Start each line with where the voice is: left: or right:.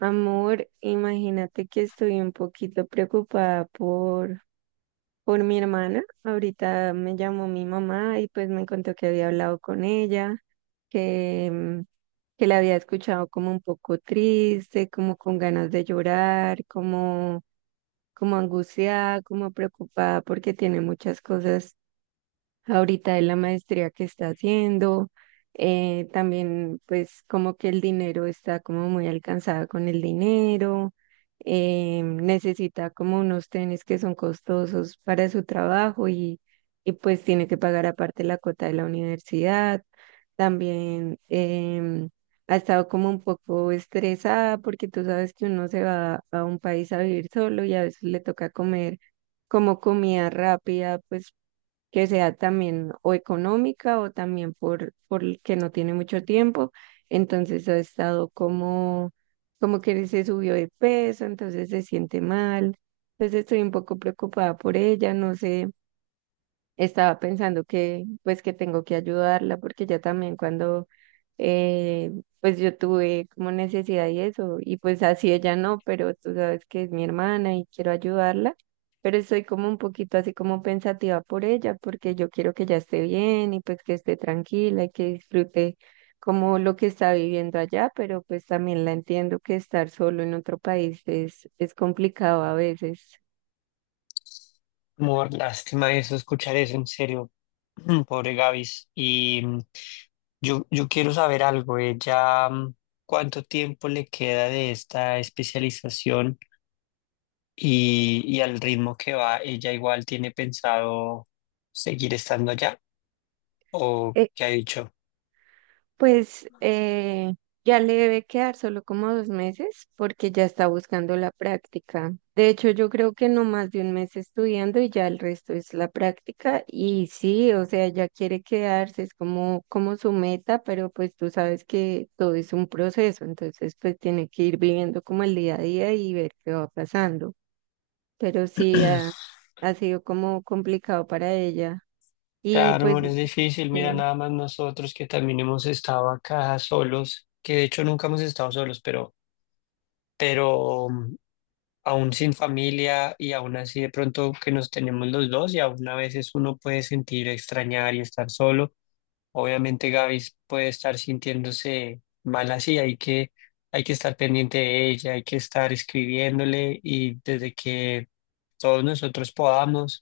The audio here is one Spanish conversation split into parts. right: Amor, imagínate que estoy un poquito preocupada por mi hermana. Ahorita me llamó mi mamá y pues me contó que había hablado con ella, que, mm, que la había escuchado como un poco triste, como con ganas de como angustiada, como preocupada porque tiene muchas cosas ahorita en la maestría que está haciendo. También pues como que el dinero está como muy alcanzada con el dinero. Necesita como unos tenis que son costosos para su trabajo, y pues tiene que pagar aparte la cuota de la universidad. También ha estado como un poco estresada porque tú sabes que uno se va a un país a vivir solo y a veces le toca comer como comida rápida, pues que sea también o económica o también por el que no tiene mucho tiempo. Entonces ha estado como, Como que se subió de peso, entonces se siente mal. Entonces estoy un poco preocupada por ella, no sé, estaba pensando que pues que tengo que ayudarla porque ya también cuando eh, pues yo tuve como necesidad y eso y pues así ella no, pero tú sabes que es mi hermana y quiero ayudarla, pero estoy como un poquito así como pensativa por ella porque yo quiero que ella esté bien y pues que esté tranquila y que disfrute como lo que está viviendo allá, pero pues también la entiendo que estar solo en otro país es complicado a veces.
left: Amor, lástima eso, escuchar eso en serio, pobre Gavis. Y yo quiero saber algo, ella, cuánto tiempo le queda de esta especialización y al ritmo que va, ella igual tiene pensado seguir estando allá o qué ha dicho.
right: Pues ya le debe quedar solo como 2 meses porque ya está buscando la práctica. De hecho, yo creo que no más de 1 mes estudiando y ya el resto es la práctica. Y sí, o sea, ya quiere quedarse, es como su meta, pero pues tú sabes que todo es un proceso, entonces pues tiene que ir viviendo como el día a día y ver qué va pasando. Pero sí, ha sido como complicado para ella. Y
left: Claro,
right: pues...
left: amor, es difícil, mira,
right: Sí,
left: nada más nosotros que también hemos estado acá solos, que de hecho nunca hemos estado solos, pero aún sin familia y aún así de pronto que nos tenemos los dos y aún a veces uno puede sentir extrañar y estar solo. Obviamente Gaby puede estar sintiéndose mal así, hay que estar pendiente de ella, hay que estar escribiéndole y desde que todos nosotros podamos,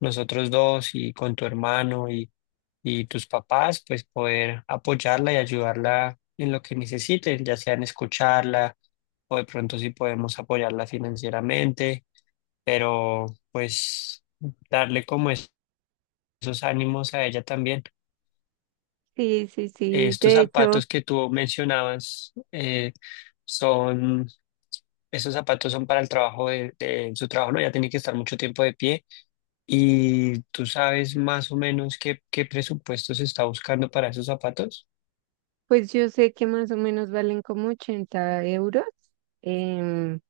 left: nosotros dos y con tu hermano y tus papás, pues poder apoyarla y ayudarla en lo que necesiten, ya sea en escucharla o de pronto si podemos apoyarla financieramente, pero pues darle como esos ánimos a ella también.
right: sí.
left: Estos
right: De hecho,
left: zapatos que tú mencionabas son, esos zapatos son para el trabajo de su trabajo, ¿no? Ya tiene que estar mucho tiempo de pie. ¿Y tú sabes más o menos qué presupuesto se está buscando para esos zapatos?
right: pues yo sé que más o menos valen como 80 euros, em,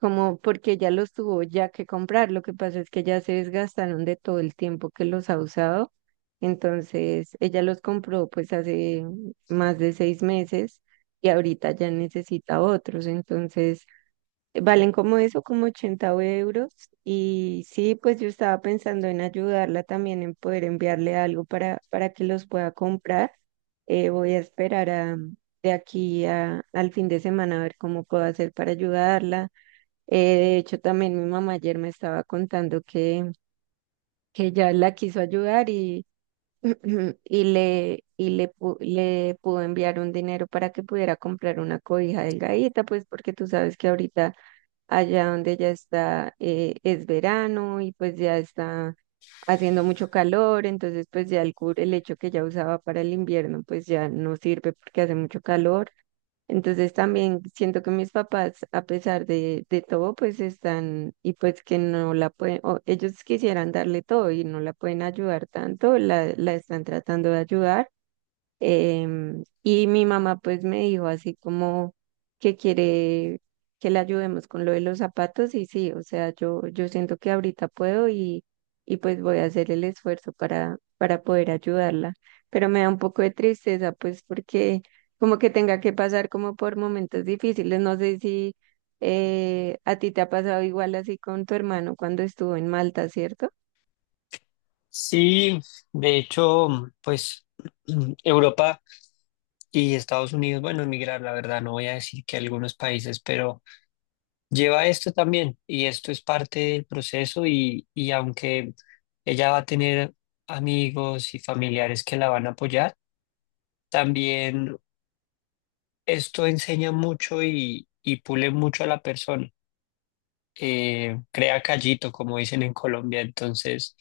right: como porque ya los tuvo ya que comprar. Lo que pasa es que ya se desgastaron de todo el tiempo que los ha usado. Entonces, ella los compró pues hace más de 6 meses y ahorita ya necesita otros. Entonces, valen como eso, como 80 euros. Y sí, pues yo estaba pensando en ayudarla también, en poder enviarle algo para que los pueda comprar. Voy a esperar de aquí a, al fin de semana a ver cómo puedo hacer para ayudarla. De hecho, también mi mamá ayer me estaba contando que ya la quiso ayudar y, y le, pu- le pudo enviar un dinero para que pudiera comprar una cobija delgadita, pues porque tú sabes que ahorita allá donde ya está, es verano y pues ya está haciendo mucho calor, entonces pues ya el el hecho que ya usaba para el invierno, pues ya no sirve porque hace mucho calor. Entonces también siento que mis papás, a pesar de todo, pues están y pues que no la pueden, o ellos quisieran darle todo y no la pueden ayudar tanto, la están tratando de ayudar. Y mi mamá pues me dijo así como que quiere que le ayudemos con lo de los zapatos y sí, o sea, yo siento que ahorita puedo y pues voy a hacer el esfuerzo para poder ayudarla. Pero me da un poco de tristeza pues porque como que tenga que pasar como por momentos difíciles, no sé si a ti te ha pasado igual así con tu hermano cuando estuvo en Malta, ¿cierto?
left: Sí, de hecho, pues Europa y Estados Unidos, bueno, emigrar, la verdad, no voy a decir que algunos países, pero lleva esto también y esto es parte del proceso y aunque ella va a tener amigos y familiares que la van a apoyar, también esto enseña mucho y pule mucho a la persona, crea callito, como dicen en Colombia, entonces...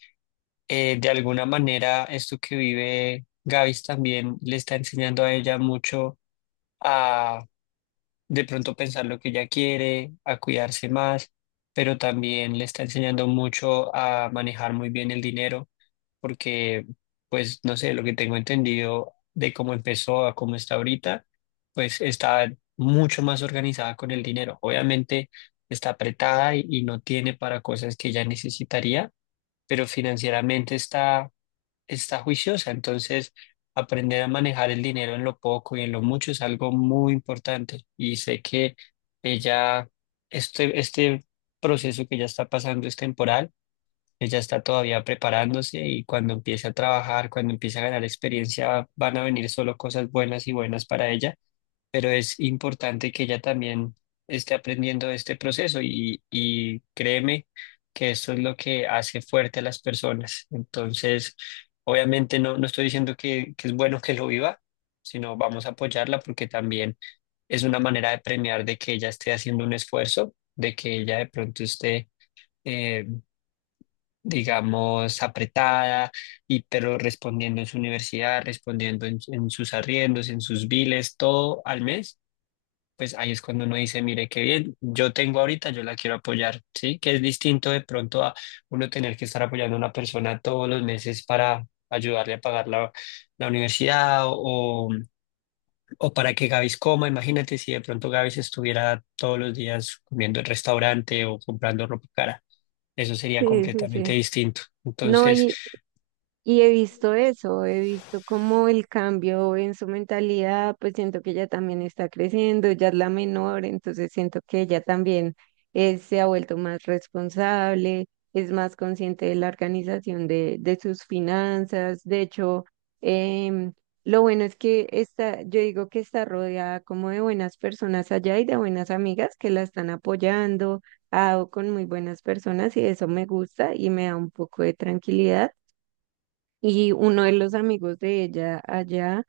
left: de alguna manera esto que vive Gavis también le está enseñando a ella mucho a de pronto pensar lo que ella quiere, a cuidarse más, pero también le está enseñando mucho a manejar muy bien el dinero, porque pues no sé, lo que tengo entendido de cómo empezó a cómo está ahorita, pues está mucho más organizada con el dinero. Obviamente está apretada y no tiene para cosas que ella necesitaría pero financieramente está juiciosa. Entonces, aprender a manejar el dinero en lo poco y en lo mucho es algo muy importante. Y sé que ella, este proceso que ya está pasando es temporal. Ella está todavía preparándose y cuando empiece a trabajar, cuando empiece a ganar experiencia, van a venir solo cosas buenas y buenas para ella pero es importante que ella también esté aprendiendo este proceso y créeme que esto es lo que hace fuerte a las personas. Entonces, obviamente no, no estoy diciendo que es bueno que lo viva, sino vamos a apoyarla porque también es una manera de premiar de que ella esté haciendo un esfuerzo, de que ella de pronto esté, eh, digamos, apretada, pero respondiendo en su universidad, respondiendo en sus arriendos, en sus biles, todo al mes pues ahí es cuando uno dice, mire, qué bien, yo tengo ahorita, yo la quiero apoyar, ¿sí? Que es distinto de pronto a uno tener que estar apoyando a una persona todos los meses para ayudarle a pagar la universidad o para que Gavis coma. Imagínate si de pronto Gavis estuviera todos los días comiendo en restaurante o comprando ropa cara. Eso sería
right: Sí, sí, sí.
left: completamente distinto.
right: No,
left: Entonces,
right: y, Y he visto eso, he visto cómo el cambio en su mentalidad, pues siento que ella también está creciendo, ya es la menor, entonces siento que ella también se ha vuelto más responsable, es más consciente de la organización de sus finanzas. De hecho, em, lo bueno es que está, yo digo que está rodeada como de buenas personas allá y de buenas amigas que la están apoyando, ha dado con muy buenas personas y eso me gusta y me da un poco de tranquilidad y uno de los amigos de ella allá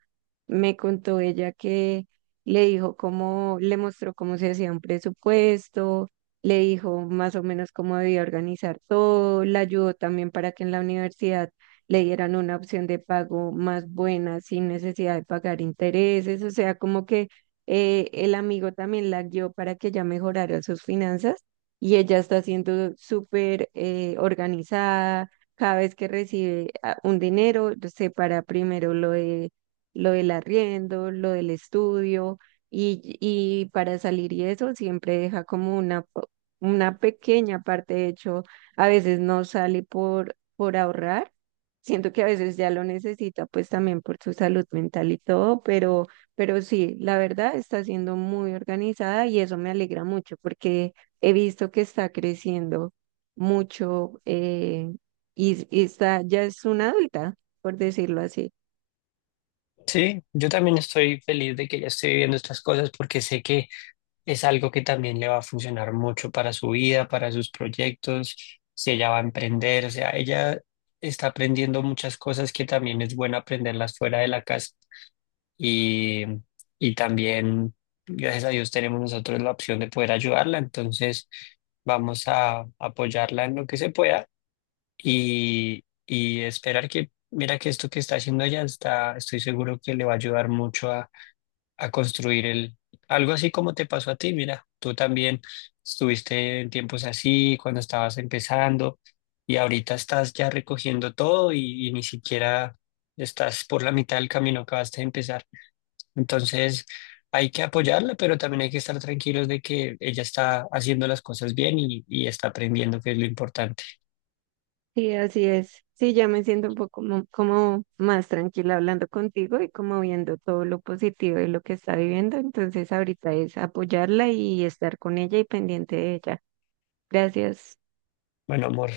right: me contó ella que le dijo cómo, le mostró cómo se hacía un presupuesto, le dijo más o menos cómo debía organizar todo, la ayudó también para que en la universidad le dieran una opción de pago más buena, sin necesidad de pagar intereses, o sea, como que el amigo también la guió para que ella mejorara sus finanzas y ella está siendo súper organizada. Cada vez que recibe un dinero, separa primero lo de lo del arriendo, lo del estudio y para salir y eso siempre deja como una pequeña parte, de hecho, a veces no sale por ahorrar, siento que a veces ya lo necesita pues también por su salud mental y todo, pero sí, la verdad está siendo muy organizada y eso me alegra mucho porque he visto que está creciendo mucho, y está, ya es una adulta, por decirlo así.
left: sí, yo también estoy feliz de que ya estoy viviendo estas cosas porque sé que es algo que también le va a funcionar mucho para su vida, para sus proyectos, si ella va a emprender, o sea, ella está aprendiendo muchas cosas que también es bueno aprenderlas fuera de la casa y, y también, gracias a Dios, tenemos nosotros la opción de poder ayudarla, entonces vamos a apoyarla en lo que se pueda y esperar que, mira que esto que está haciendo ella está, estoy seguro que le va a ayudar mucho a construir el, algo así como te pasó a ti, mira, tú también estuviste en tiempos así, cuando estabas empezando, y ahorita estás ya recogiendo todo y ni siquiera estás por la mitad del camino que vas a empezar. Entonces, hay que apoyarla, pero también hay que estar tranquilos de que ella está haciendo las cosas bien y está aprendiendo, que es lo importante.
right: Sí, así es. Sí, ya me siento un poco como más tranquila hablando contigo y como viendo todo lo positivo de lo que está viviendo. Entonces ahorita es apoyarla y estar con ella y pendiente de ella. Gracias.
left: Bueno, amor,